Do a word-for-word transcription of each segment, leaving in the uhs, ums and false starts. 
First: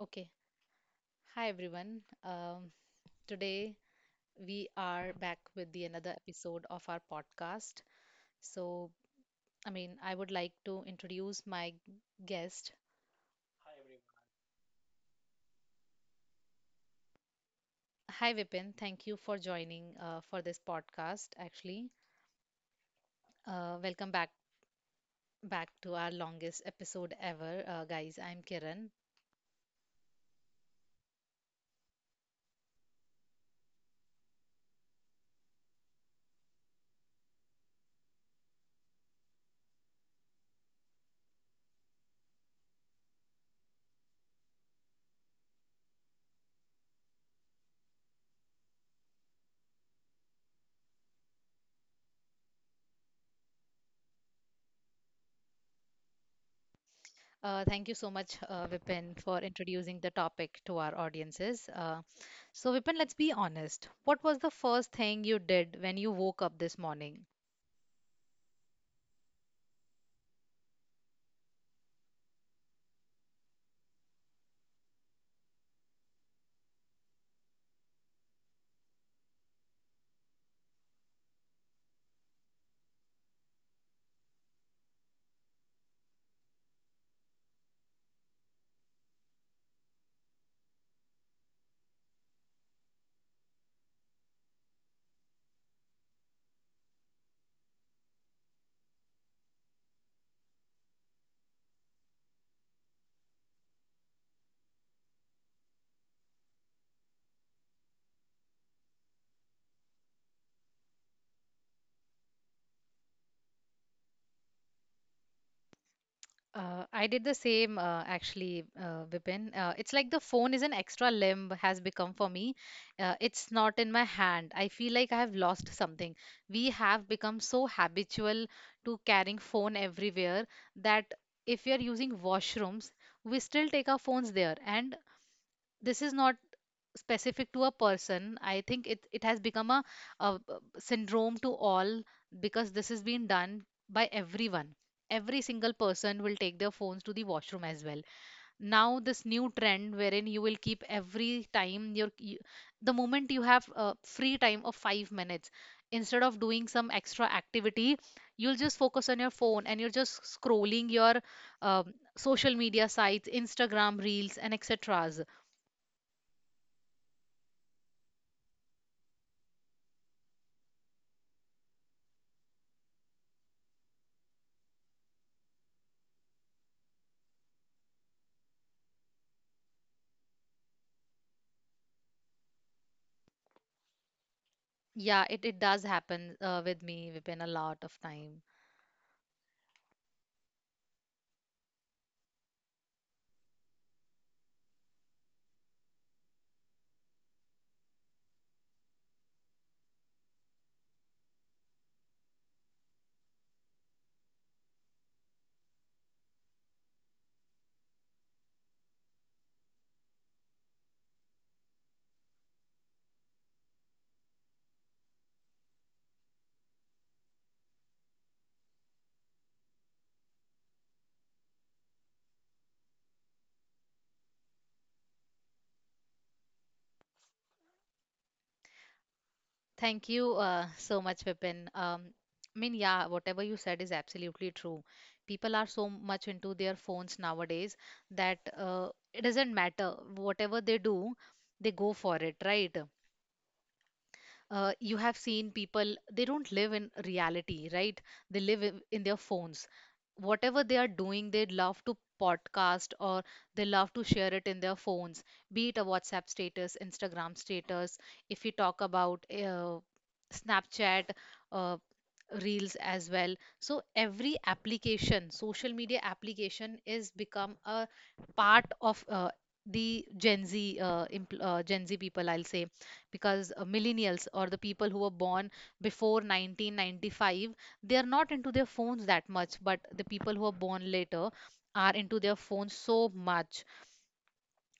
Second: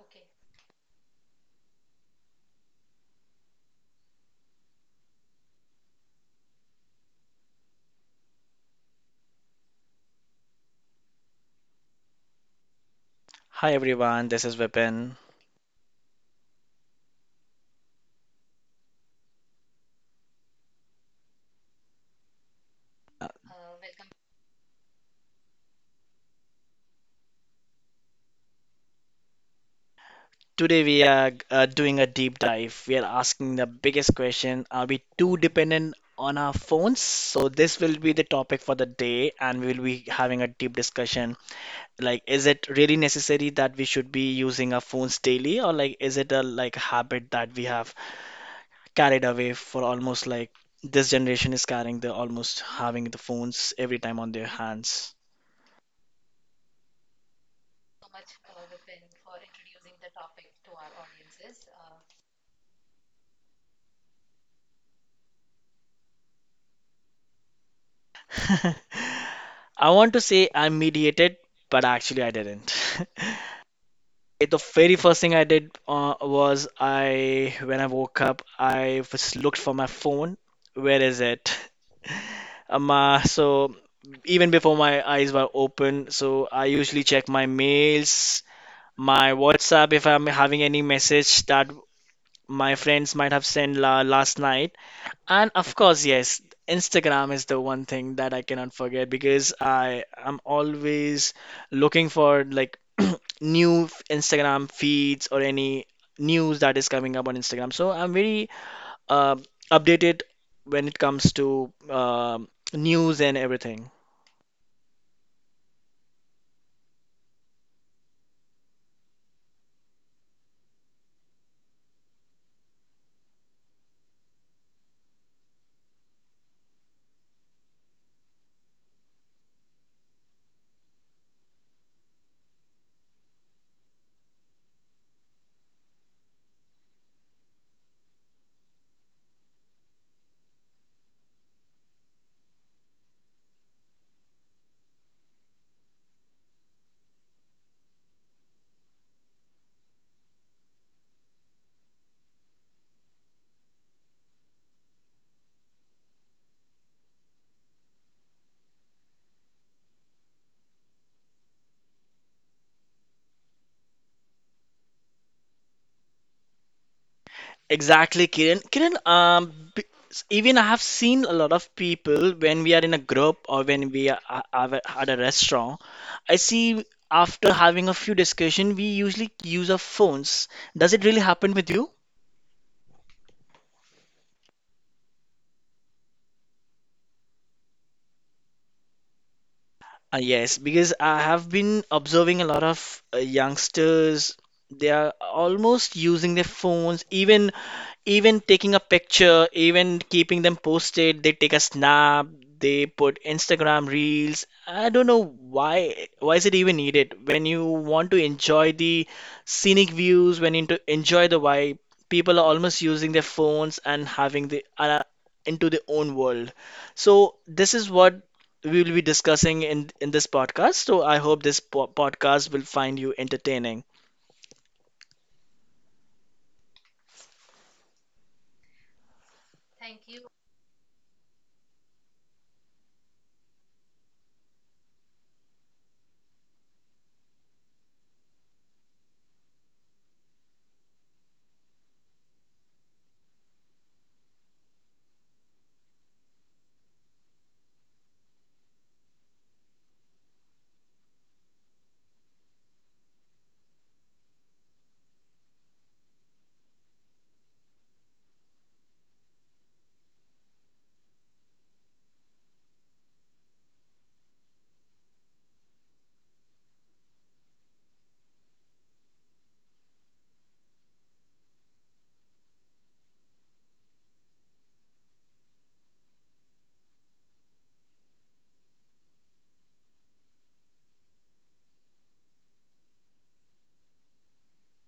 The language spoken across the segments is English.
Okay, hi everyone. Um, today we are back with the another episode of our podcast. So, I mean, I would like to introduce my guest. Hi everyone, this is Vipin. Hi Vipin, thank you for joining uh, for this podcast. Actually, uh, welcome back back to our longest episode ever, uh, guys. I'm Kiran. Today we are uh, doing a deep dive. We are asking the biggest question: Are we too dependent on our phones? So, this will be the topic for the day, and we will be having a deep discussion. Like, is it really necessary that we should be using our phones daily, or like, is it a like habit that we have carried away for almost like this generation is carrying the almost having the phones every time on their hands? Uh, thank you so much, uh, Vipin, for introducing the topic to our audiences. Uh, so, Vipin, let's be honest. What was the first thing you did when you woke up this morning? I want to say I mediated, but actually I didn't. The very first thing I did uh, was I, when I woke up, I was looked for my phone. Where is it? Um, uh, so even before my eyes were open, so I usually check my mails, my WhatsApp if I'm having any message that my friends might have sent la last night. And of course, yes, Instagram is the one thing that I cannot forget, because I am always looking for like new f- Instagram feeds or any news that is coming up on Instagram. So I'm very uh, updated when it comes to um news and everything. Uh, I did the same uh, actually, uh, Vipin. Uh, it's like the phone is an extra limb has become for me. Uh, it's not in my hand. I feel like I have lost something. We have become so habitual to carrying phone everywhere that if we are using washrooms, we still take our phones there. And this is not specific to a person. I think it, it has become a a syndrome to all, because this is being done by everyone. Every single person will take their phones to the washroom as well. Now this new trend wherein you will keep every time your you, the moment you have a free time of five minutes, instead of doing some extra activity, you'll just focus on your phone and you're just scrolling your um, social media sites, Instagram reels, and etc. Exactly, Kiran. Kiran, um, b- even I have seen a lot of people when we are in a group or when we are, are are at a restaurant. I see after having a few discussion, we usually use our phones. Does it really happen with you? Yeah, it, it does happen uh, with me, Vipin, a lot of time. Uh, yes, because I have been observing a lot of uh, youngsters. They are almost using their phones, even even taking a picture, even keeping them posted. They take a snap, they put Instagram reels. I don't know why why is it even needed when you want to enjoy the scenic views, when you to enjoy the vibe. People are almost using their phones and having the uh, into their own world. So this is what we will be discussing in in this podcast. So I hope this po- podcast will find you entertaining. Thank you uh, so much, Vipin. Um, I mean, yeah, whatever you said is absolutely true. People are so much into their phones nowadays that uh, it doesn't matter. Whatever they do, they go for it, right? Uh, you have seen people, they don't live in reality, right? They live in in their phones. Whatever they are doing, they love to podcast or they love to share it in their phones, be it a WhatsApp status, Instagram status. If you talk about uh, Snapchat, uh, reels as well. So every application, social media application, is become a part of uh, the gen z uh, impl- uh, gen z people, I'll say, because uh, millennials or the people who were born before nineteen ninety-five, they are not into their phones that much, but the people who are born later are into their phones so much.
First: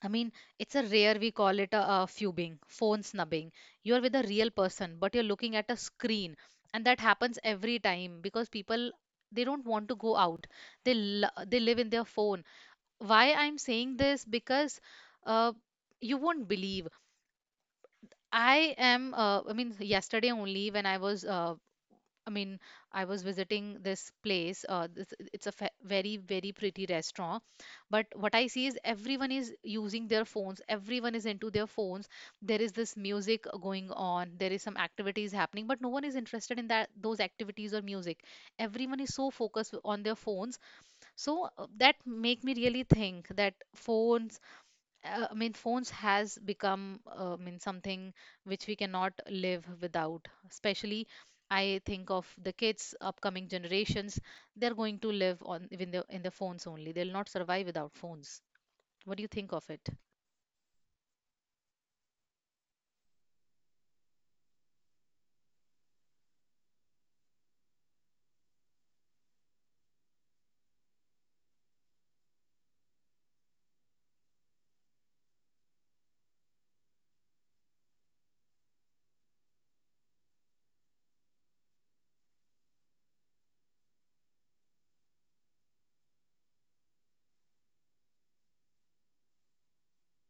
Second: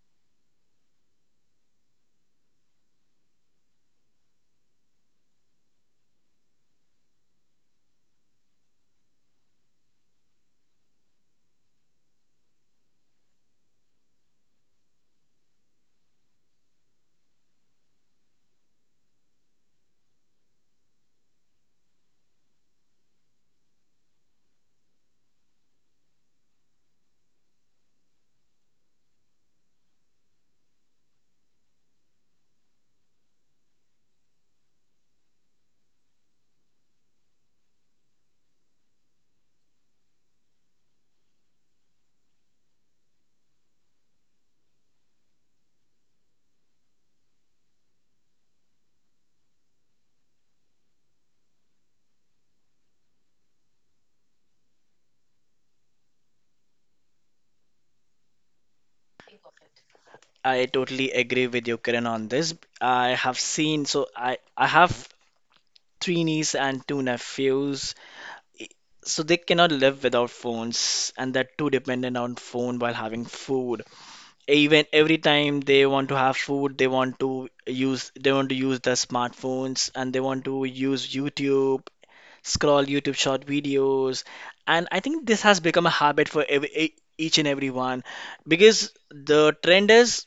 I mean, it's a rare, we call it a, a fubing, phone snubbing. You are with a real person but you're looking at a screen, and that happens every time because people, they don't want to go out. They l- they live in their phone. Why I'm saying this? Because uh, you won't believe. I am, uh, I mean, yesterday only when I was, uh, I mean, I was visiting this place. Uh, this, it's a fe very, very pretty restaurant. But what I see is everyone is using their phones. Everyone is into their phones. There is this music going on. There is some activities happening, but no one is interested in that, those activities or music. Everyone is so focused on their phones. So uh, that make me really think that phones, uh, I mean, phones has become, uh, I mean, something which we cannot live without. Especially, I think of the kids, upcoming generations. They're going to live on in the in the phones only. They'll not survive without phones. What do you think of it? I totally agree with you, Kiran, on this. I have seen, so I I have three nieces and two nephews, so they cannot live without phones, and they're too dependent on phone while having food. Even every time they want to have food, they want to use they want to use their smartphones and they want to use YouTube, scroll YouTube short videos. And I think this has become a habit for every, e- each and everyone, because the trend is,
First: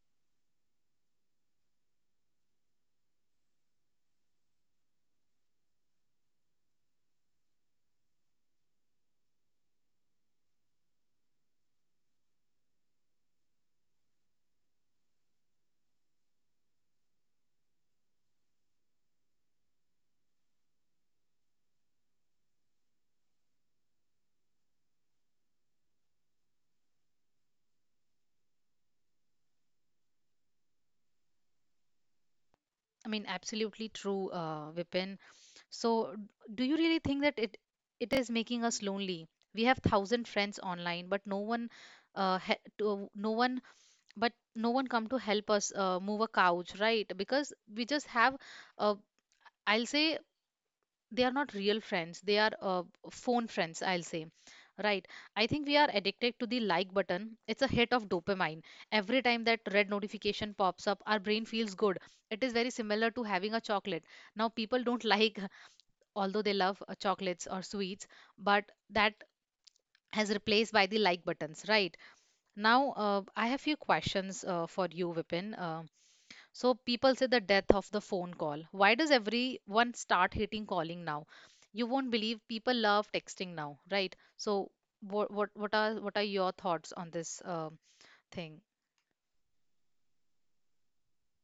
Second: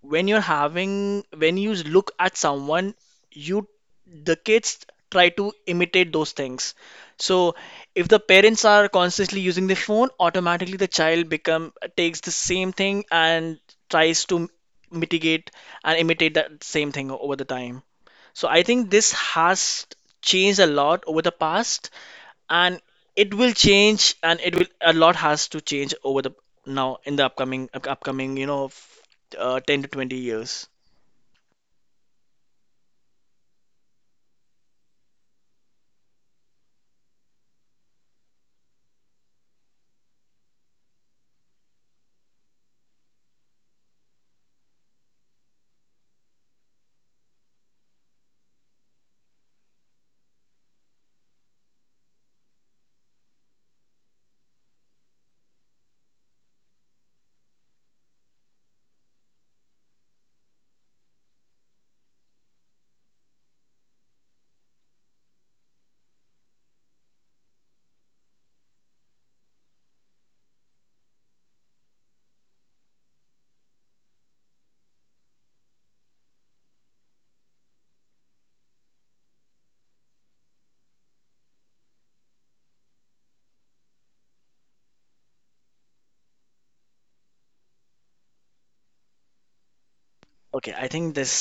when you're having, when you look at someone, you, the kids try to imitate those things. So if the parents are constantly using the phone, automatically the child become takes the same thing and tries to mitigate and imitate that same thing over the time. So I think this has changed a lot over the past, and it will change, and it will a lot has to change over the now in the upcoming up- upcoming you know f- uh, ten to twenty years. I mean, absolutely true, uh, Vipin. So, d- do you really think that it it is making us lonely? We have thousand friends online, but no one, uh, ha to, no one but no one come to help us uh, move a couch, right? Because we just have uh, I'll say, they are not real friends, they are uh, phone friends, I'll say, right? I think we are addicted to the like button. It's a hit of dopamine. Every time that red notification pops up, our brain feels good. It is very similar to having a chocolate. Now people don't like although they love uh, chocolates or sweets, but that has replaced by the like buttons, right? Now, uh, I have few questions uh, for you, Vipin. Uh, so people say the death of the phone call. Why does everyone start hating calling now? You won't believe, people love texting now, right? So what what what are what are your thoughts on this uh, thing? Okay, I think this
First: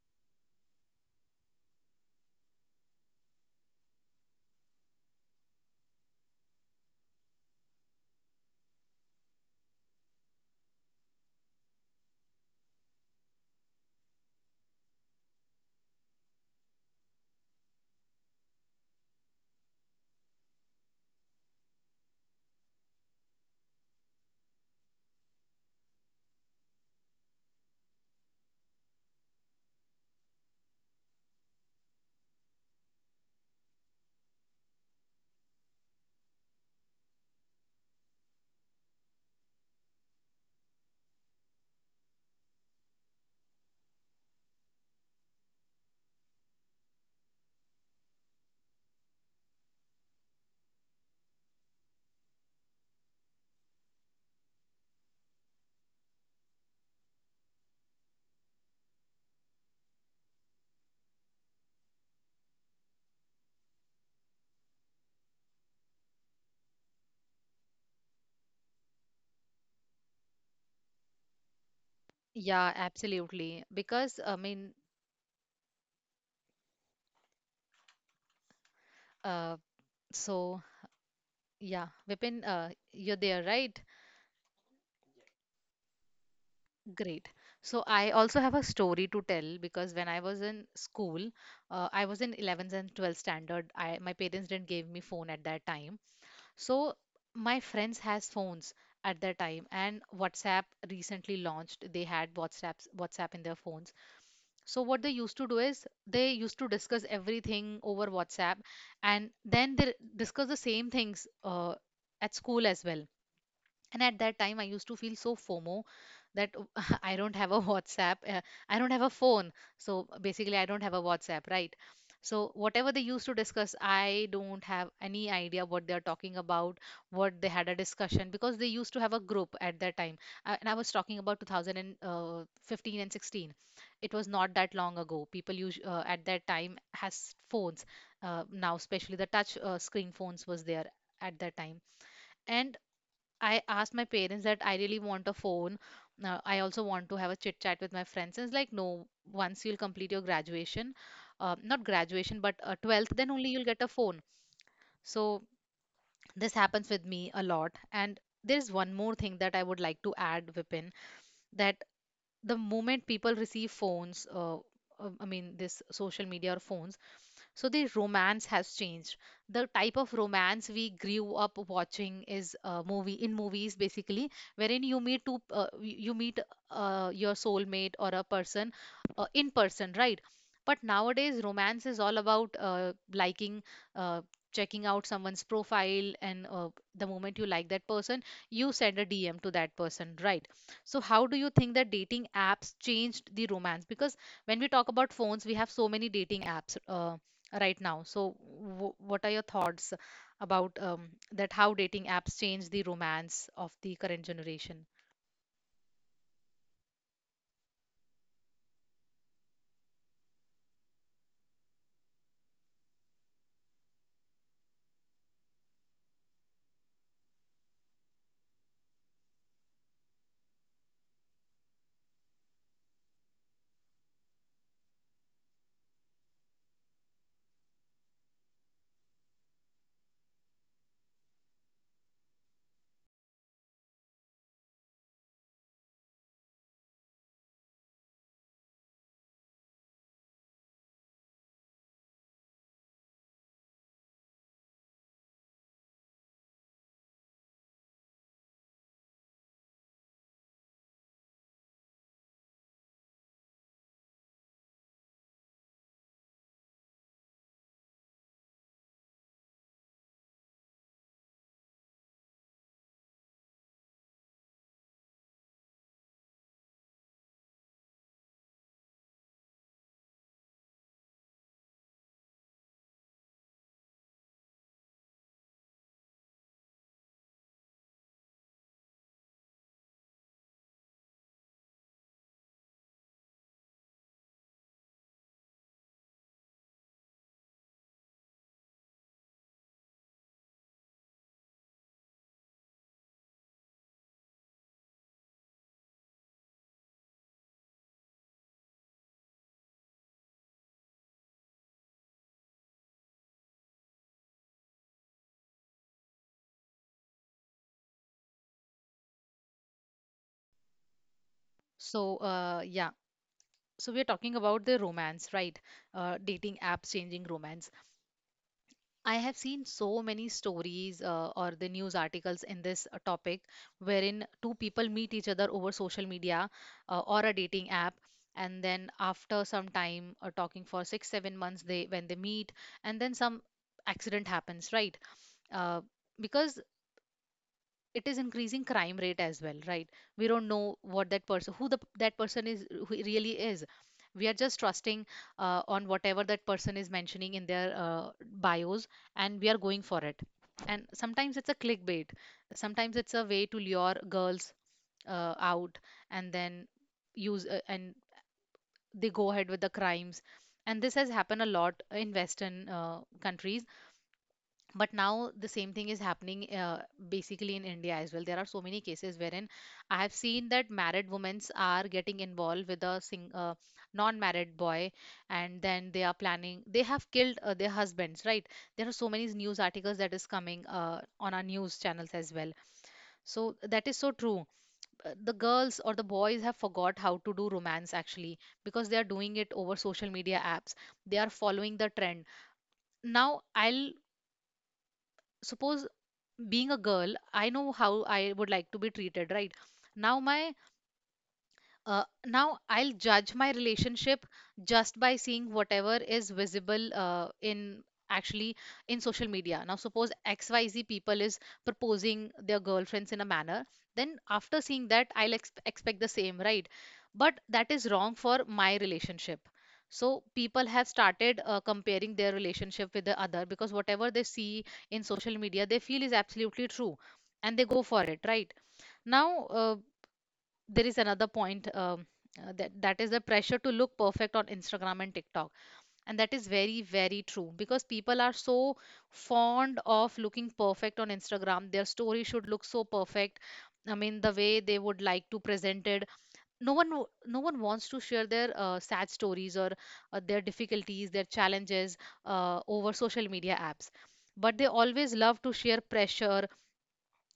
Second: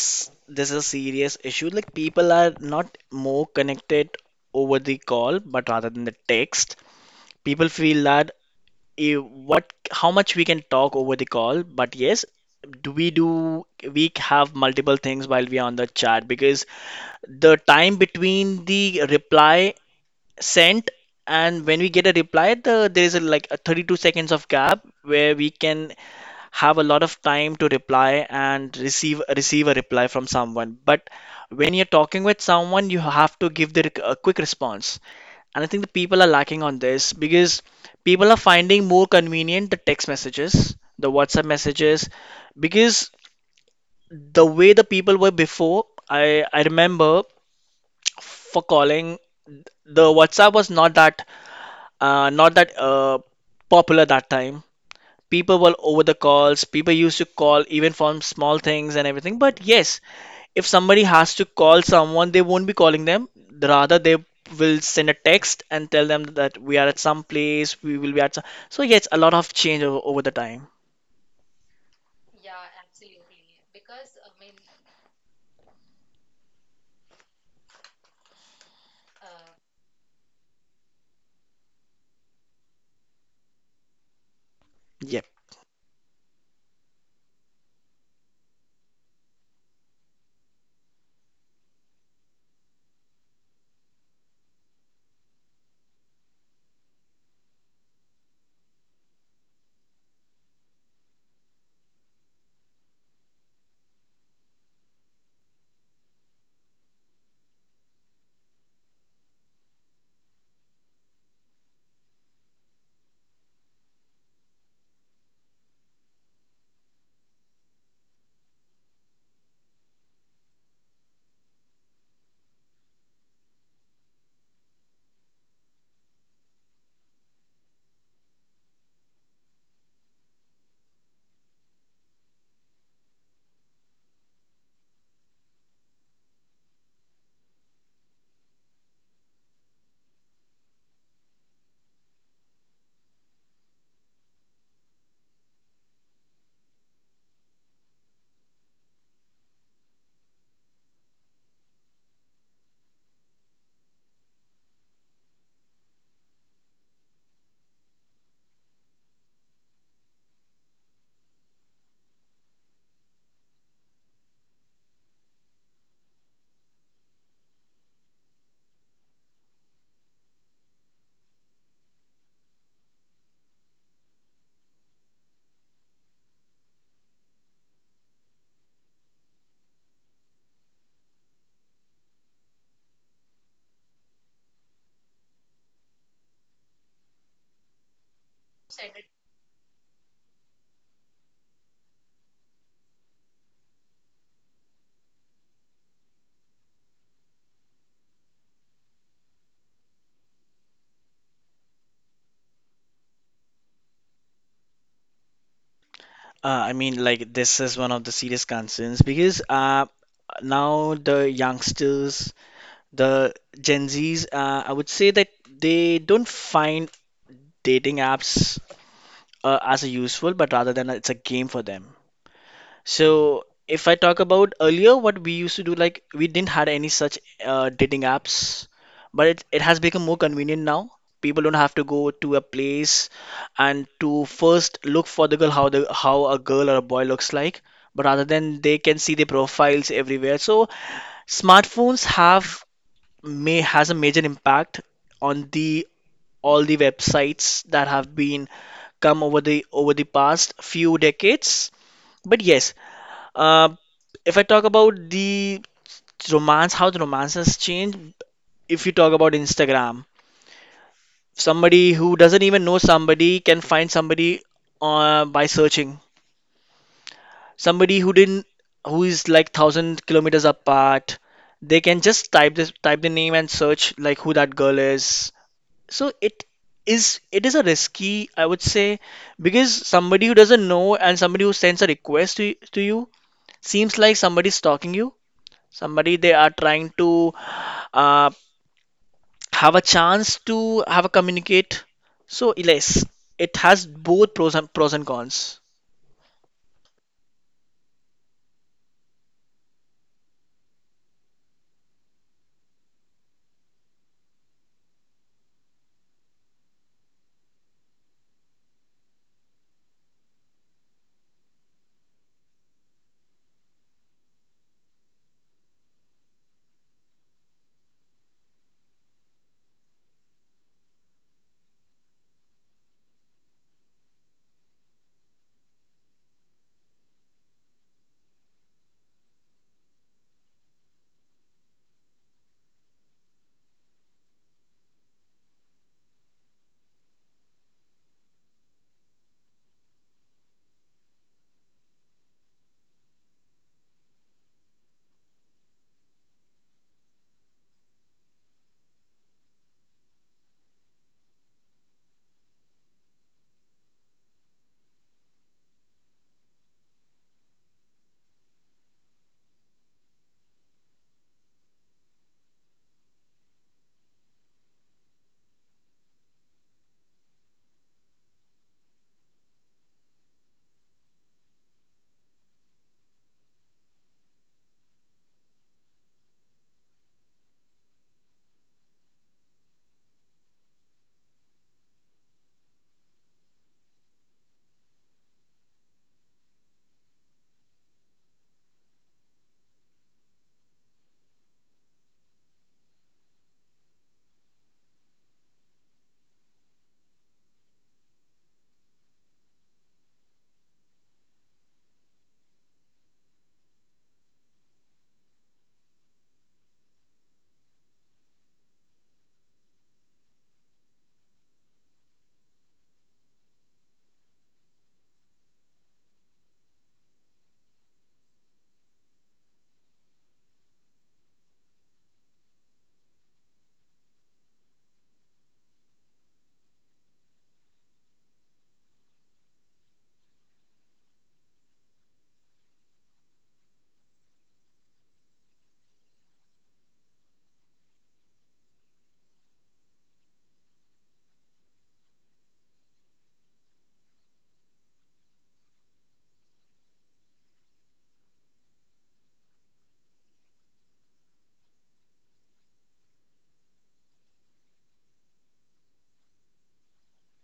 this is a serious issue, like people are not more connected over the call but rather than the text. People feel that, eh, what how much we can talk over the call, but yes, do we do we have multiple things while we are on the chat, because the time between the reply sent and when we get a reply, the there is, a, like, a thirty-two seconds of gap where we can have a lot of time to reply and receive receive a reply from someone. But when you're talking with someone, you have to give the rec- a quick response. And I think the people are lacking on this, because people are finding more convenient the text messages, the WhatsApp messages, because the way the people were before, i i remember, for calling, the WhatsApp was not that uh, not that uh, popular that time. People were over the calls. People used to call even from small things and everything. But yes, if somebody has to call someone, they won't be calling them. Rather, they will send a text and tell them that we are at some place, we will be at some. So yes, a lot of change over, over the time. Yeah, absolutely. Because I mean, uh, so Yeah, Vipin, uh, you're there, right? Yep. Great. So I also have a story to tell, because when I was in school, uh, I was in eleventh and twelfth standard. I My parents didn't give me phone at that time. So my friends has phones at that time, and WhatsApp recently launched. They had WhatsApps WhatsApp in their phones. So what they used to do is they used to discuss everything over WhatsApp, and then they discuss the same things uh, at school as well. And at that time, I used to feel so FOMO that I don't have a WhatsApp, uh, I don't have a phone, so basically I don't have a WhatsApp, right? So whatever they used to discuss, I don't have any idea what they are talking about, what they had a discussion, because they used to have a group at that time. Uh, and I was talking about two thousand fifteen and sixteen. It was not that long ago. People use uh, at that time has phones. Uh, now especially the touch uh, screen phones was there at that time. And I asked my parents that I really want a phone. Uh, I also want to have a chit chat with my friends. And it's like, no, once you'll complete your graduation, uh, not graduation, but uh, twelfth, then only you'll get a phone. So this happens with me a lot. And there's one more thing that I would like to add, Vipin, that the moment people receive phones, uh, uh, I mean, this social media or phones, so the romance has changed. The type of romance we grew up watching is uh, movie in movies basically, wherein you meet two uh, y- you meet uh, your soulmate or a person uh, in person, right? But nowadays, romance is all about uh, liking, uh, checking out someone's profile, and uh, the moment you like that person, you send a D M to that person, right? So how do you think that dating apps changed the romance? Because when we talk about phones, we have so many dating apps, uh, right now. So, w- what are your thoughts about um, that? How dating apps change the romance of the current generation? Uh, I mean, like, this is one of the serious concerns because, uh, now the youngsters. The Gen Zs, uh, I would say that they don't find dating apps, uh, as a useful, but rather than it's a game for them. So if I talk about earlier, what we used to do, like we didn't had any such, uh, dating apps, but it, it has become more convenient now. People don't have to go to a place and to first look for the girl, how the how a girl or a boy looks like, but rather than they can see the profiles everywhere. So smartphones have, may has a major impact on the all the websites that have been come over the over the past few decades. But yes, uh, if I talk about the romance, how the romance has changed, if you talk about Instagram, somebody who doesn't even know somebody can find somebody, uh, by searching. Somebody who didn't, who is like thousand kilometers apart, they can just type this type the name and search like who that girl is. So it is it is a risky, I would say, because somebody who doesn't know and somebody who sends a request to, to you seems like somebody's stalking you. Somebody, they are trying to, uh, have a chance to have a communicate. So yes, it has both pros and pros and cons. So, uh, yeah. So we're talking about the romance, right? Uh, dating apps changing romance. I have seen so many stories uh, or the news articles in this uh, topic, wherein two people meet each other over social media uh, or a dating app, and then after some time uh, talking for six, seven months, they when they meet, and then some accident happens, right? uh, because it is increasing crime rate as well, right? We don't know what that person, who the, that person is, who he really is. We are just trusting uh, on whatever that person is mentioning in their uh, bios, and we are going for it. And sometimes it's a clickbait, sometimes it's a way to lure girls uh, out, and then use uh, and they go ahead with the crimes. And this has happened a lot in western uh, countries, but now the same thing is happening uh, basically in India as well. There are so many cases wherein I have seen that married women are getting involved with a sing- uh, non-married boy, and then they are planning, they have killed uh, their husbands, right? There are so many news articles that is coming uh, on our news channels as well. So that is so true. Uh, the girls or the boys have forgot how to do romance actually, because they are doing it over social media apps. They are following the trend. Now I'll suppose Being a girl, I know how I would like to be treated, right? Now, my uh, now I'll judge my relationship just by seeing whatever is visible uh, in actually in social media. Now, suppose X Y Z people is proposing their girlfriends in a manner, then after seeing that, I'll ex expect the same, right? But that is wrong for my relationship. So people have started uh, comparing their relationship with the other, because whatever they see in social media, they feel is absolutely true, and they go for it, right? Now, uh, there is another point, um, uh, that that is the pressure to look perfect on Instagram and TikTok, and that is very very true because people are so fond of looking perfect on Instagram. Their story should look so perfect. I mean, the way they would like to present it. No one w- no one wants to share their uh, sad stories or uh, their difficulties, their challenges uh, over social media apps. But they always love to share pressure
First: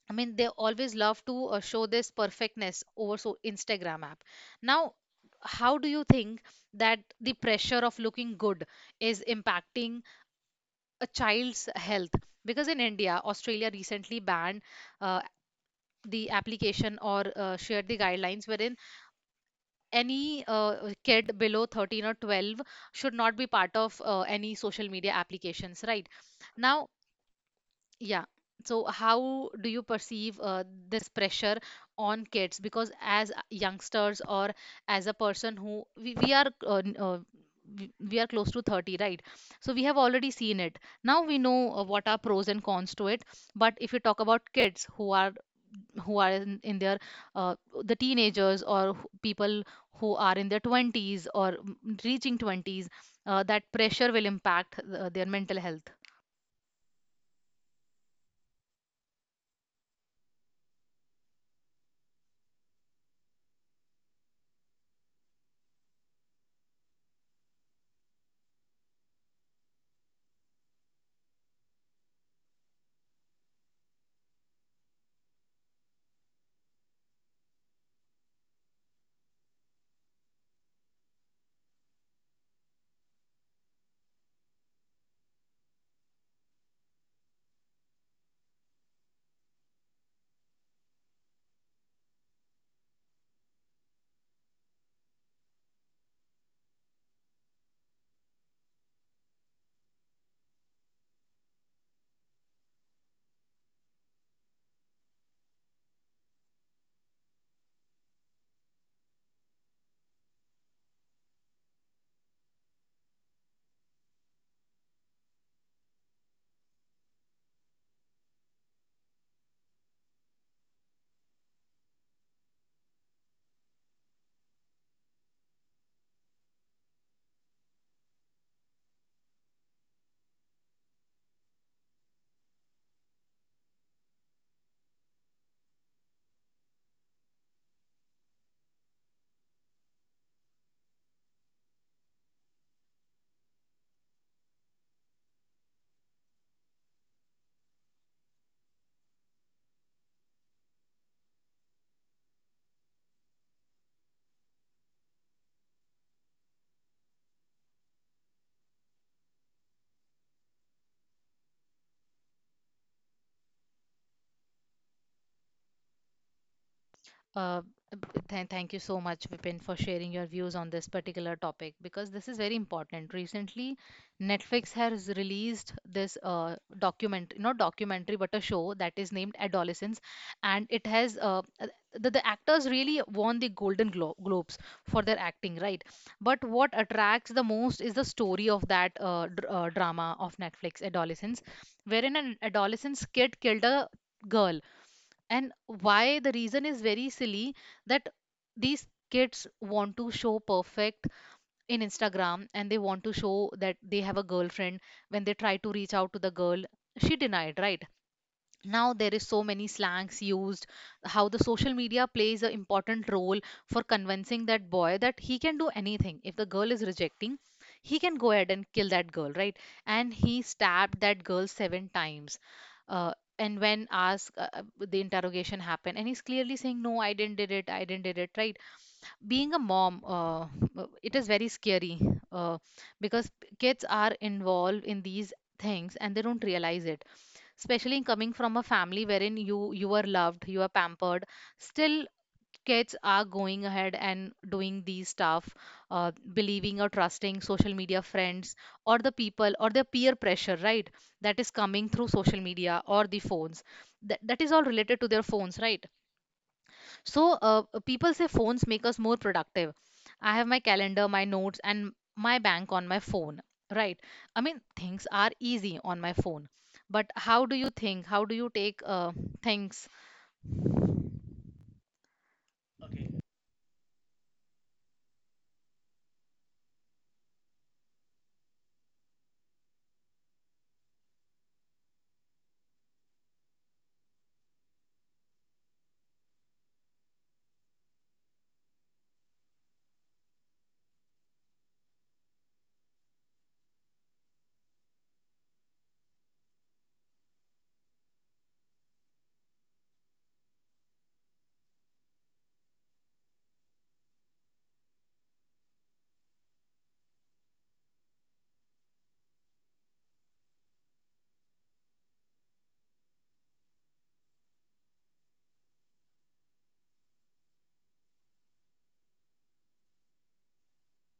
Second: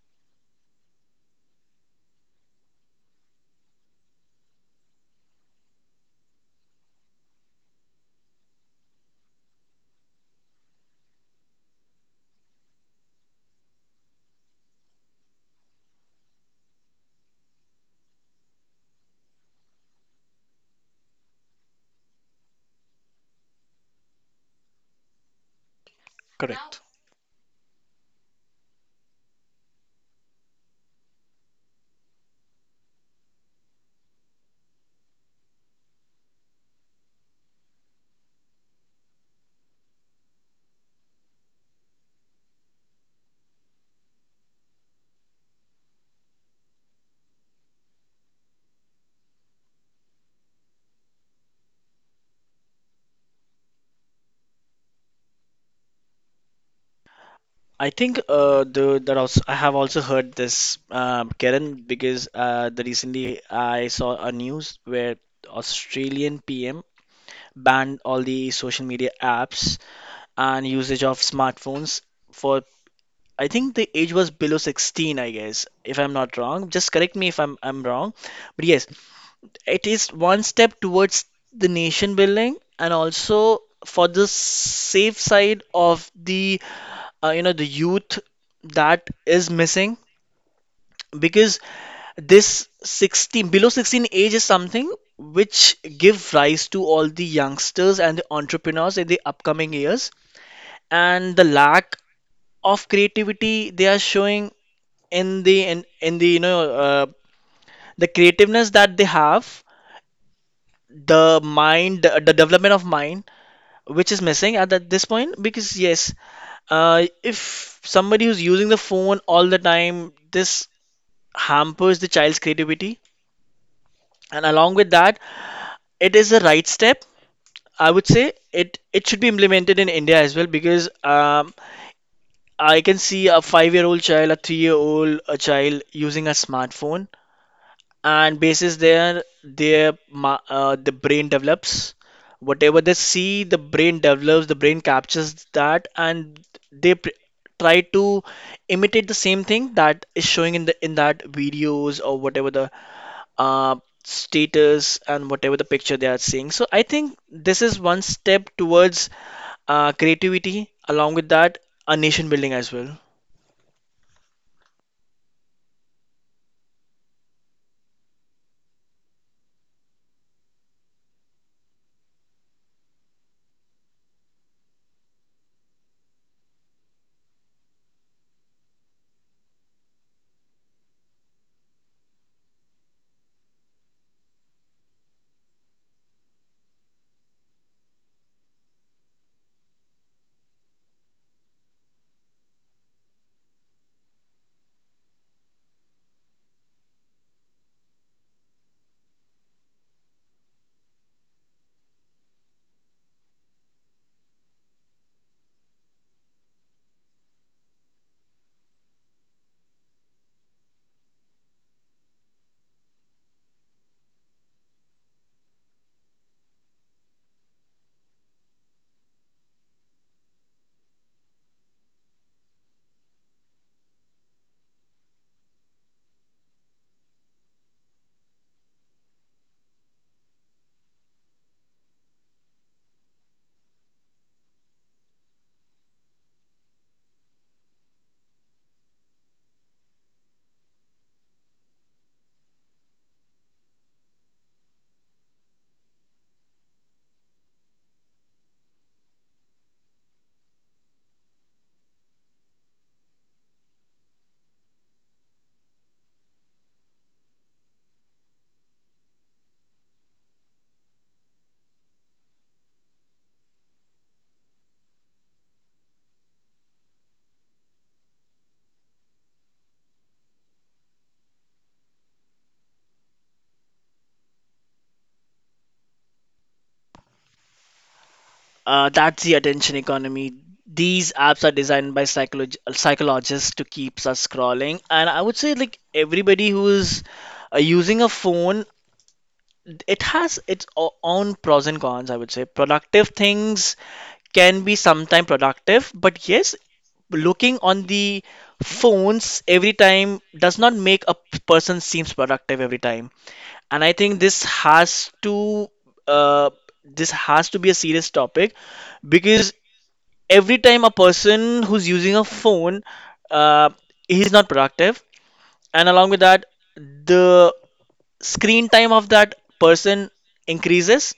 I mean, they always love to uh, show this perfectness over so Instagram app. Now, how do you think that the pressure of looking good is impacting a child's health? Because in India, Australia recently banned uh, the application or uh, shared the guidelines wherein any uh, kid below thirteen or twelve should not be part of uh, any social media applications, right? Correct. Now, yeah. So how do you perceive uh, this pressure on kids? Because as a- youngsters, or as a person who we, we are uh, n- uh, we we are close to thirty, right? So we have already seen it. Now we know uh, what are pros and cons to it. But if you talk about kids who are, who are in, in their uh, the teenagers, or who- people who are in their twenties or mm, reaching twenties, uh, that pressure will impact uh, their mental health. I think, uh, the that also, I have also heard this, um, Karen, because uh, the recently I saw a news where Australian P M banned all the social media apps and usage of smartphones for, I think the age was below sixteen, I guess, if I'm not wrong. Just correct me if I'm I'm wrong. But yes, it is one step towards the nation building and also for the safe side of the uh, you know the youth that is missing, because this sixteen below sixteen age is something which give rise to all the youngsters and the entrepreneurs in the upcoming years, and the lack of creativity they are showing in the in, in the you know uh, the creativeness that they have, the mind the, the development of mind which is missing at that, this point, because yes, uh, if somebody who's using the phone all the time, this hampers the child's creativity, and along with that, it is the right step, I would say. It it should be implemented in India as well, because um, I can see a five-year-old child, a three-year-old a child using a smartphone, and basis there their ma- uh, the brain develops. Whatever they see, the brain develops, the brain captures that, and they pr try to imitate the same thing that is showing in the in that videos or whatever the, uh, status, and whatever the picture they are seeing. So I think this is one step towards, uh, creativity, along with that, a nation building as well. Uh, th- Thank you so much, Vipin, for sharing your views on this particular topic, because this is very important. Recently, Netflix has released this uh, documentary, not documentary, but a show that is named Adolescence, and it has uh, uh, the, the actors really won the Golden Glo- Globes for their acting, right? But what attracts the most is the story of that uh, dr- uh, drama of Netflix, Adolescence, wherein an adolescent kid killed a girl. And why? The reason is very silly, that these kids want to show perfect in Instagram, and they want to show that they have a girlfriend. When they try to reach out to the girl, she denied, right? Now, there is so many slangs used, how the social media plays an important role for convincing that boy that he can do anything. If the girl is rejecting, he can go ahead and kill that girl, right? And he stabbed that girl seven times. uh, and when asked, uh, uh, the interrogation happened, and he's clearly saying, no, I didn't did it, I didn't did it, right? Being a mom, uh, uh, it is very scary uh, because kids are involved in these things and they don't realize it, especially coming from a family wherein you you are loved, you are pampered. Still, kids are going ahead and doing these stuff, uh, believing or trusting social media friends or the people or the peer pressure, right? That is coming through social media or the phones, that, that is all related to their phones, right? So uh, people say phones make us more productive. I have my calendar, my notes, and my bank on my phone, right? I mean, things are easy on my phone. But how do you think? How do you take uh, things? Uh, that's the attention economy. These apps are designed by psycholog- psychologists to keep us scrolling. And I would say, like, everybody who's uh, using a phone, it has its o- own pros and cons, I would say. Productive things can be sometimes productive, but yes, looking on the phones every time does not make a p- person seems productive every time. And I think this has to, uh, this has to be a serious topic, because every time a person who's using a phone, uh, he's not productive. And along with that, the screen time of that person increases,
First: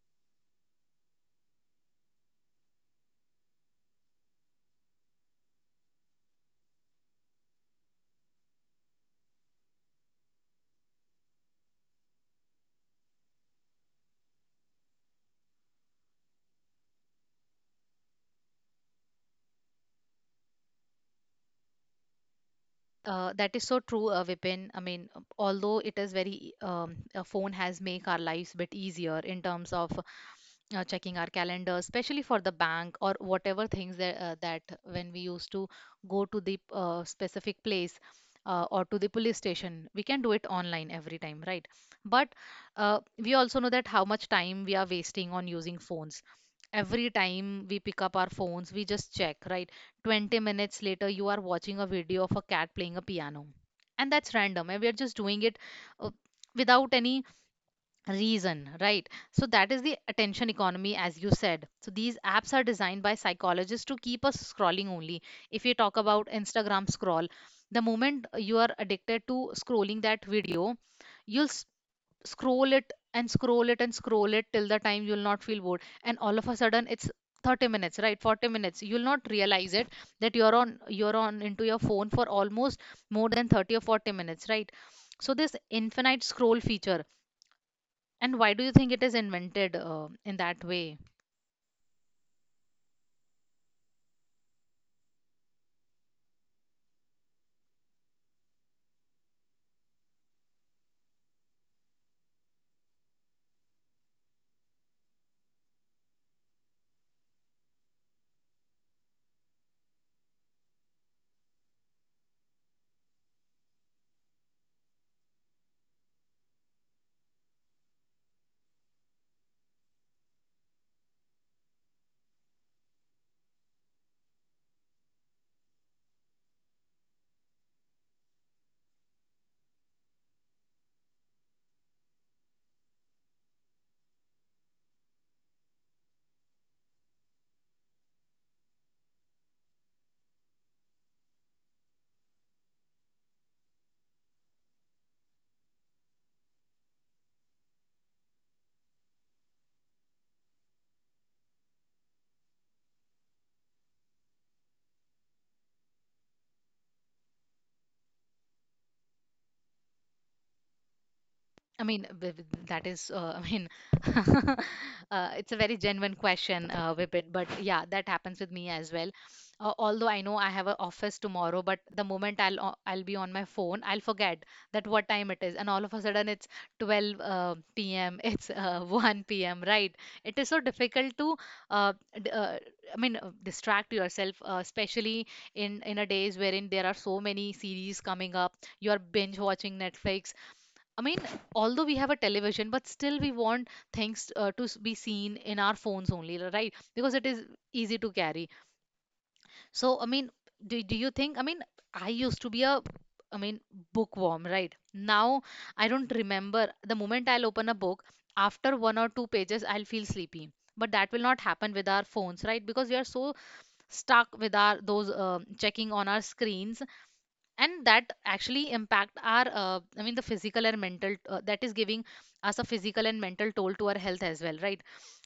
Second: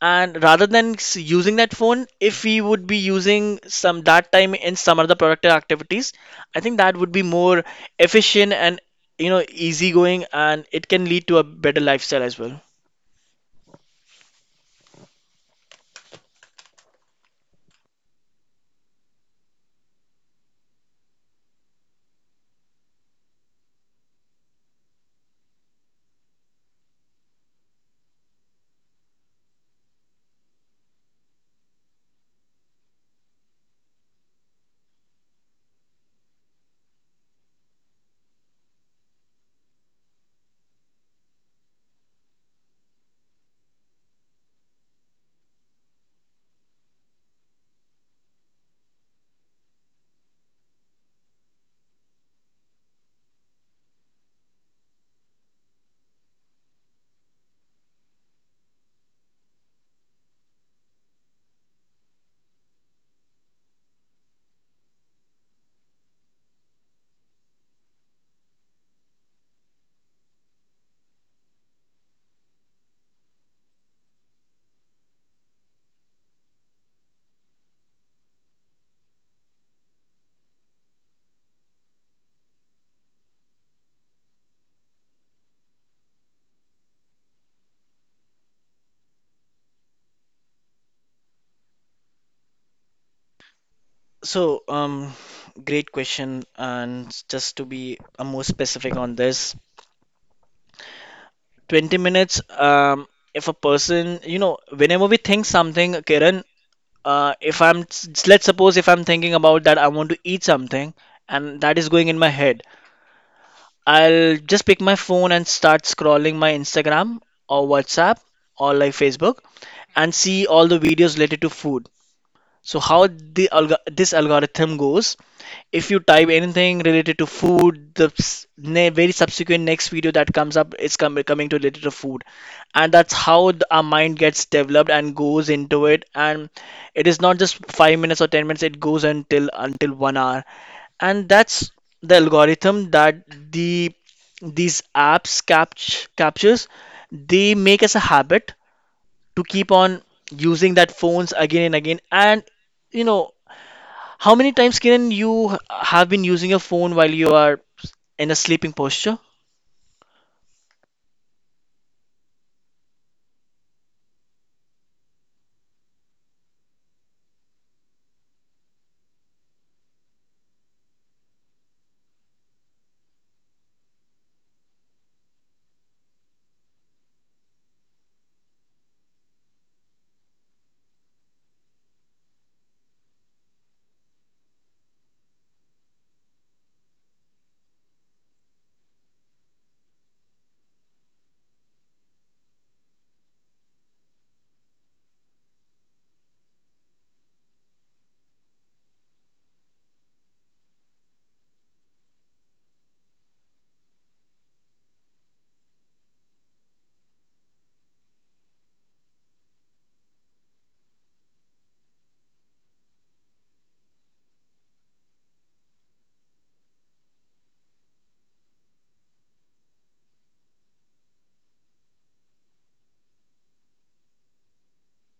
and rather than s- using that phone, if we would be using some that time in some other productive activities, I think that would be more efficient and, you know, easygoing, and it can lead to a better lifestyle as well. Uh, that is so true, uh, Vipin. I mean, um, although it is very, um, a phone has make our lives bit easier in terms of uh, checking our calendar, especially for the bank or whatever things that, uh, that when we used to go to the uh, specific place uh, or to the police station, we can do it online every time, right? But uh, we also know that how much time we are wasting on using phones. Every time we pick up our phones, we just check, right? twenty minutes later you are watching a video of a cat playing a piano, and that's random and we're just doing it uh, without any reason, right? So that is the attention economy, as you said. So these apps are designed by psychologists to keep us scrolling only. If you talk about Instagram scroll, the moment you are addicted to scrolling that video, you'll s- scroll it and scroll it and scroll it till the time you'll not feel bored, and all of a sudden it's thirty minutes, right? forty minutes, you'll not realize it, that you're on you're on into your phone for almost more than thirty or forty minutes, right? So this infinite scroll feature, and why do you think it is invented uh, in that way? So um great question. And just to be, uh, more specific on this twenty minutes, um if a person, you know, whenever we think something, Kiran, uh, if I'm let's suppose if I'm thinking about that I want to eat something, and that is going in my head, I'll just pick my phone and start scrolling my Instagram or WhatsApp or like Facebook and see all the videos related to food. So how the alg this algorithm goes, if you type anything related to food, the s- ne very subsequent next video that comes up is com coming to related to food. And that's how the, our mind gets developed and goes into it. And it is not just five minutes or ten minutes, it goes until until one hour. And that's the algorithm that the these apps capt captures. They make us a habit to keep on using that phones again and again and you know how many times can you h- have been using your phone while you are in a sleeping posture. I mean, th- th- that is, uh, I mean, uh, it's a very genuine question, uh, Vipin. But yeah, that happens with me as well. Uh, although I know I have an office tomorrow, but the moment I'll o- I'll be on my phone, I'll forget that what time it is, and all of a sudden it's twelve uh, p m. It's uh, one p m. Right? It is so difficult to, uh, d- uh, I mean, uh, distract yourself, uh, especially in in a days wherein there are so many series coming up. You are binge watching Netflix. I mean, although we have a television, but still we want things uh, to s- be seen in our phones only, right? Because it is easy to carry. So, I mean, do, do you think? I mean, I used to be a, I mean, bookworm, right? Now I don't remember, the moment I'll open a book, after one or two pages, I'll feel sleepy. But that will not happen with our phones, right? Because we are so stuck with our those um checking on our screens, and that actually impact our uh, I mean the physical and mental uh, that is giving us a physical and mental toll to our health as well, right?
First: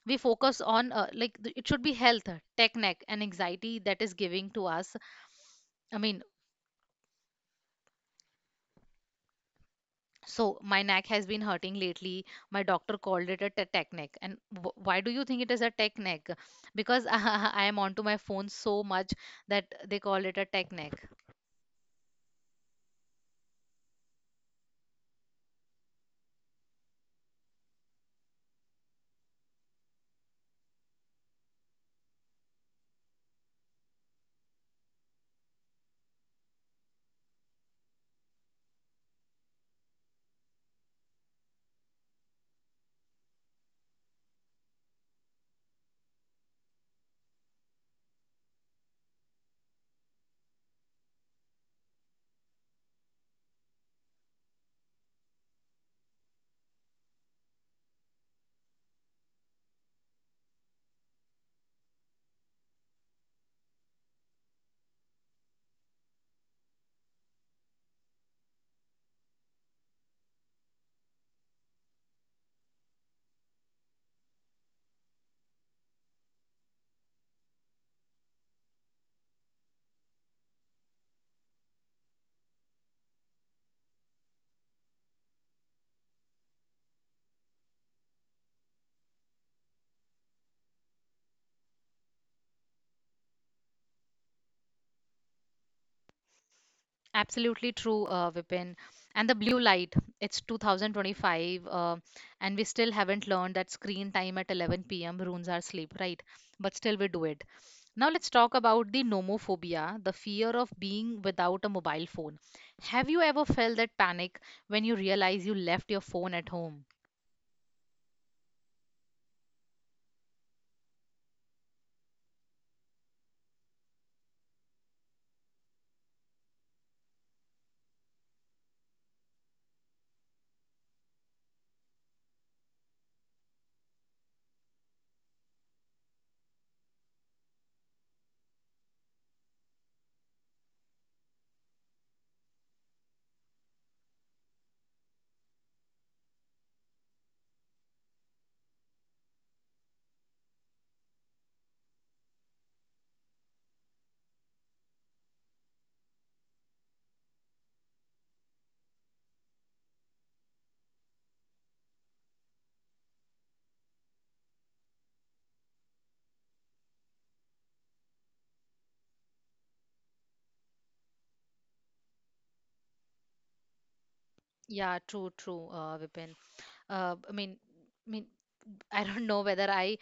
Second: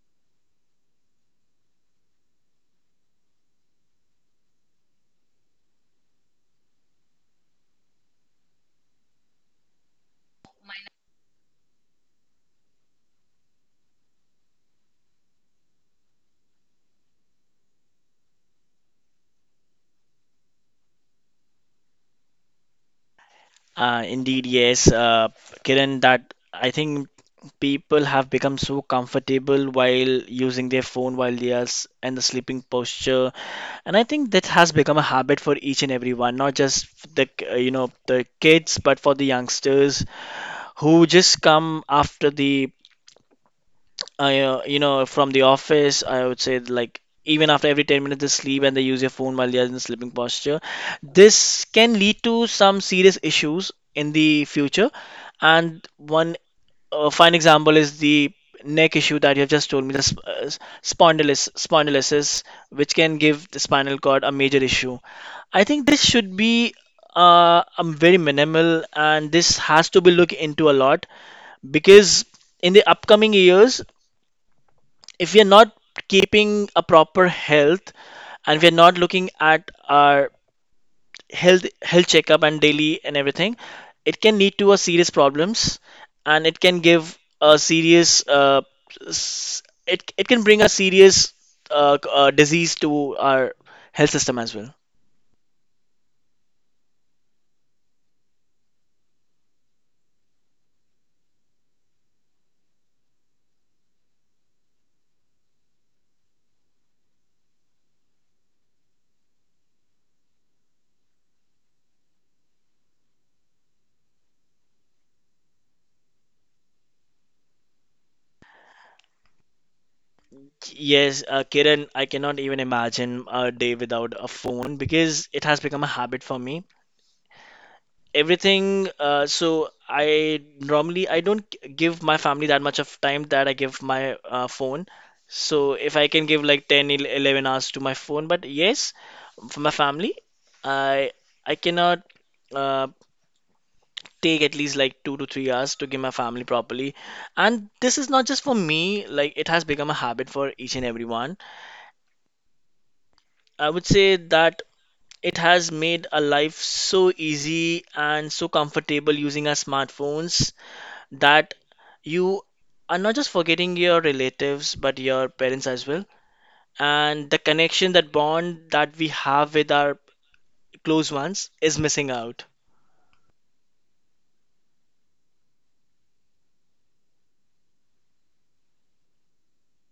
We focus on uh, like th- it should be health, tech neck and anxiety, that is giving to us. I mean, so my neck has been hurting lately. My doctor called it a te- tech neck, and w- why do you think it is a tech neck? Because I am onto my phone so much that they call it a tech neck. Uh, indeed, yes, uh, Kiran, that I think people have become so comfortable while using their phone while they are s- in the sleeping posture. And I think that has become a habit for each and everyone, not just f- the k- uh, you know the kids, but for the youngsters who just come after the I, uh, you know, from the office. I would say like even after every ten minutes they sleep and they use your phone while they're in sleeping posture. This can lead to some serious issues in the future. And one a fine example is the neck issue that you have just told me, the sp- uh, spondylis- spondylosis, which can give the spinal cord a major issue. I think this should be uh, um, very minimal, and this has to be looked into a lot, because in the upcoming years, if we are not keeping a proper health and we are not looking at our health health checkup and daily and everything, it can lead to a serious problems. And it can give a serious uh, s- it, it can bring a serious uh, c- uh, disease to our health system as well. Absolutely true, uh, Vipin. And the blue light, it's two thousand twenty-five, uh, and we still haven't learned that screen time at eleven p m ruins our sleep, right? But still, we do it. Now, let's talk about the nomophobia, the fear of being without a mobile phone. Have you ever felt that panic when you realize you left your phone at home? Yes, uh, Kiran, I cannot even imagine a day without a phone because it has become a habit for me. Everything, uh, so I normally I don't g- give my family that much of time that I give my uh, phone. So if I can give like ten, ele- eleven hours to my phone, but yes, for my family, I I cannot uh, take at least like two to three hours to give my family properly. And this is not just for me, like it has become a habit for each and everyone. I would say that it has made a life so easy and so comfortable using our smartphones, that you are not just forgetting your relatives but your parents as well, and the connection that bond that we have with our close ones is missing out. Yeah, true, true, uh, Vipin. Uh, I mean, I mean, I don't know whether I,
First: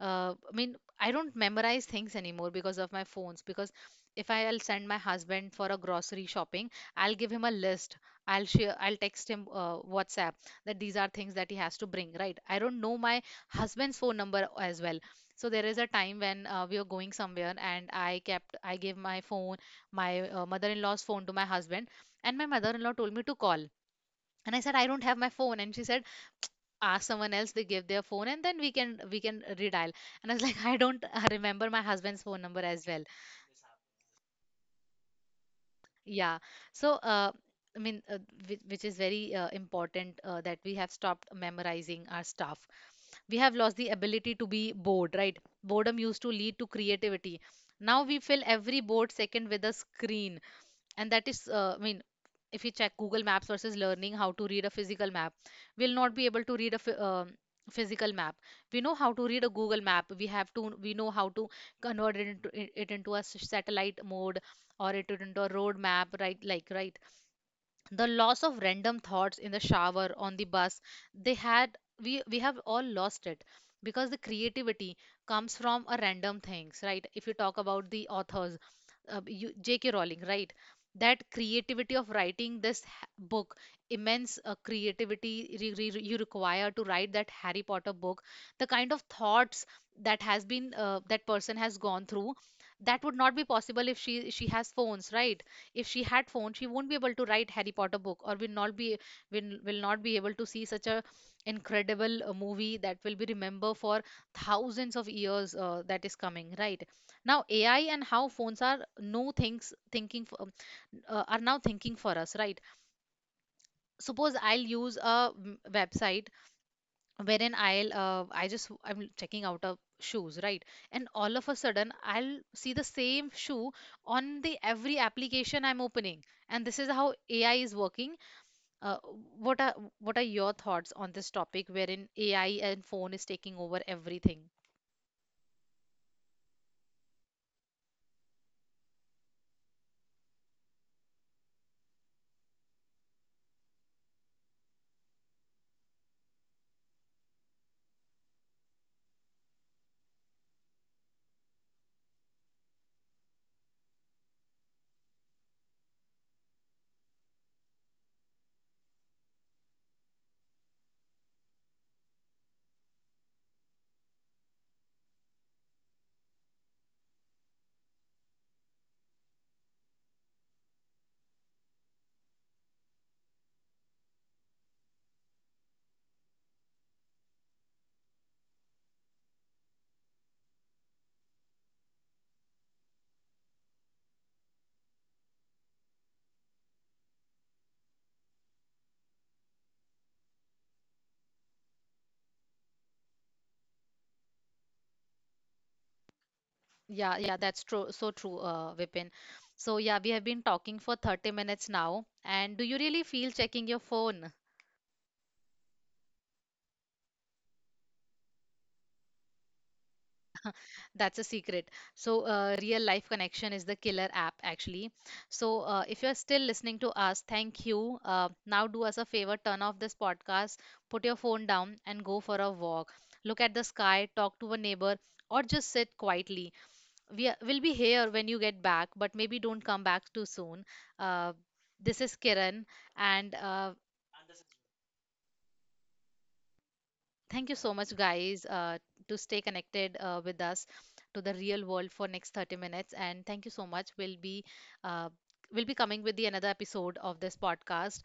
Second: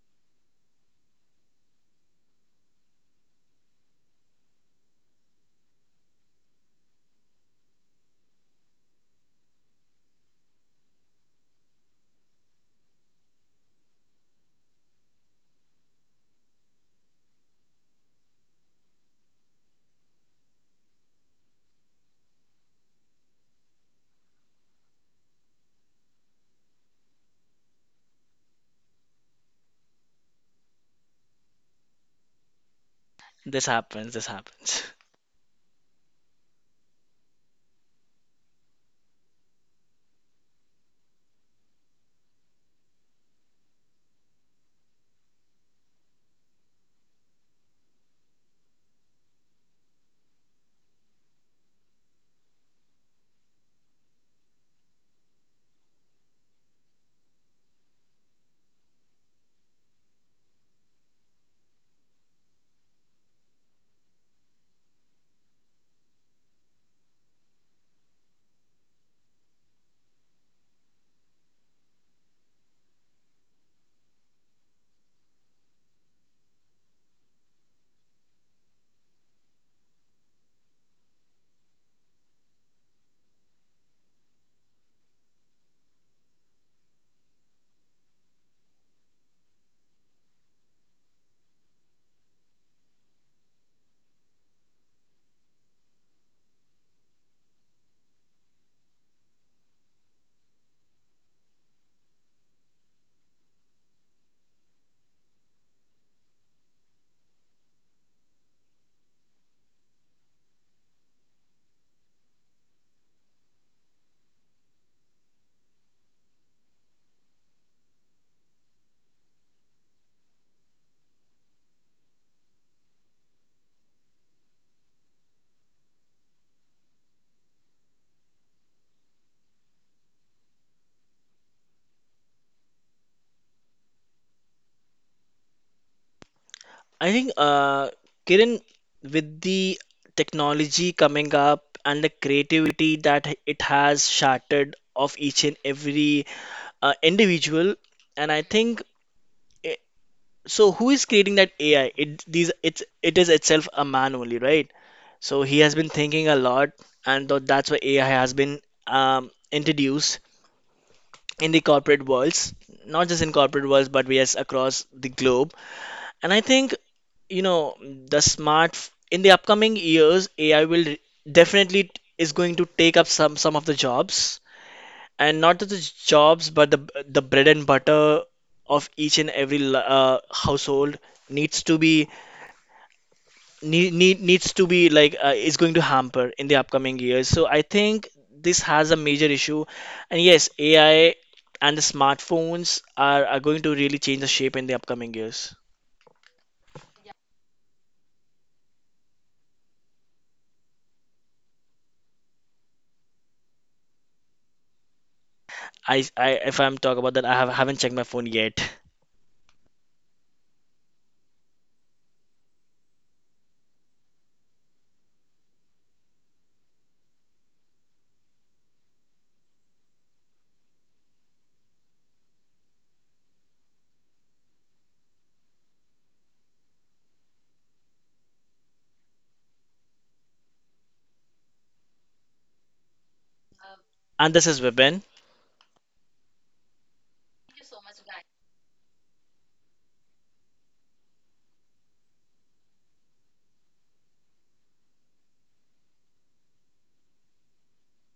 uh, I mean, I don't memorize things anymore because of my phones. Because if I'll send my husband for a grocery shopping, I'll give him a list. I'll share, I'll text him uh, WhatsApp that these are things that he has to bring, right? I don't know my husband's phone number as well. So there is a time when uh, we were going somewhere and I kept, I gave my phone, my uh, mother-in-law's phone to my husband, and my mother-in-law told me to call. And I said, I don't have my phone. And she said, ask someone else, they give their phone and then we can, we can redial. And I was like, I don't uh, remember my husband's phone number as well. This happens this happens Yeah. So uh, I mean uh, which, which is very uh, important uh, that we have stopped memorizing our stuff. We have lost the ability to be bored, right? Boredom used to lead to creativity. Now we fill every bored second with a screen, and that is uh, I mean, if you check Google Maps versus learning how to read a physical map, we'll not be able to read a phy- um physical map. We know how to read a Google map. We have to, we know how to convert it into, it it into a s- satellite mode, or it into a road map, right? Like, right. The loss of random thoughts in the shower, on the bus, they had, we we have all lost it, because the creativity comes from a random things, right? If you talk about the authors, uh, you, JK Rowling, right? That creativity of writing this ha- book, immense uh, creativity re- re- re- you require to write that Harry Potter book. The kind of thoughts that has been uh, that person has gone through, that would not be possible if she she has phones, right? If she had phone, she won't be able to write Harry Potter book, or will not be, will, will not be able to see such a incredible uh, movie that will be remembered for thousands of years uh, that is coming, right? Now AI, and how phones are no things thinking for, uh, are now thinking for us, right? Suppose I'll use a mm, website wherein I'll uh, I just I'm checking out of shoes, right? And all of a sudden I'll see the same shoe on the every application I'm opening. And this is how A I is working. Uh, what are what are your thoughts on this topic wherein A I and phone is taking over everything? I think uh Kiran, with the technology coming up and the creativity that it has shattered of each and every uh, individual, and I think, so who is creating that A I? It these it's It is itself a man only, right? So he has been thinking a lot, and tho- that's why A I has been um, introduced in the corporate worlds, not just in corporate worlds, but yes, across the globe. And I think, you know the smart in the upcoming years, A I will re- definitely is going to take up some some of the jobs, and not just the jobs, but the the bread and butter of each and every l- uh, household needs to be need, need needs to be like uh, is going to hamper in the upcoming years. So I think this has a major issue, and yes, A I and the smartphones are, are going to really change the shape in the upcoming years. Yeah, yeah, that's true. So true, uh, Vipin. So yeah, we have been talking for thirty minutes now. And do you really feel checking your phone? I, I If I'm talking about that, I have, haven't checked my phone yet. That's a secret. So, uh, real life connection is the killer app, actually. So, uh, if you're still listening to us, thank you. Uh, now, do us a favor, turn off this podcast, put your phone down, and go for a walk. Look at the sky, talk to a neighbor, or just sit quietly. We are, will be here when you get back, but maybe don't come back too soon. Uh, this is Kiran, and uh, And this is Vipin. thank you so much, guys, uh, to stay connected uh, with us to the real world for next thirty minutes. And thank you so much. We'll be uh, we'll be coming with the another episode of this podcast.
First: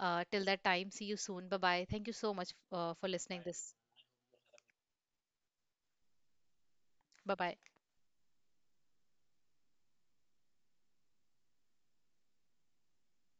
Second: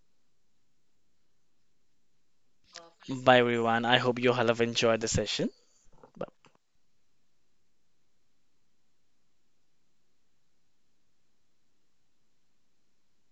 Uh, till that time, see you soon. Bye bye. Thank you so much uh, for Bye listening this. everyone. I hope you all have enjoyed the session. Bye bye.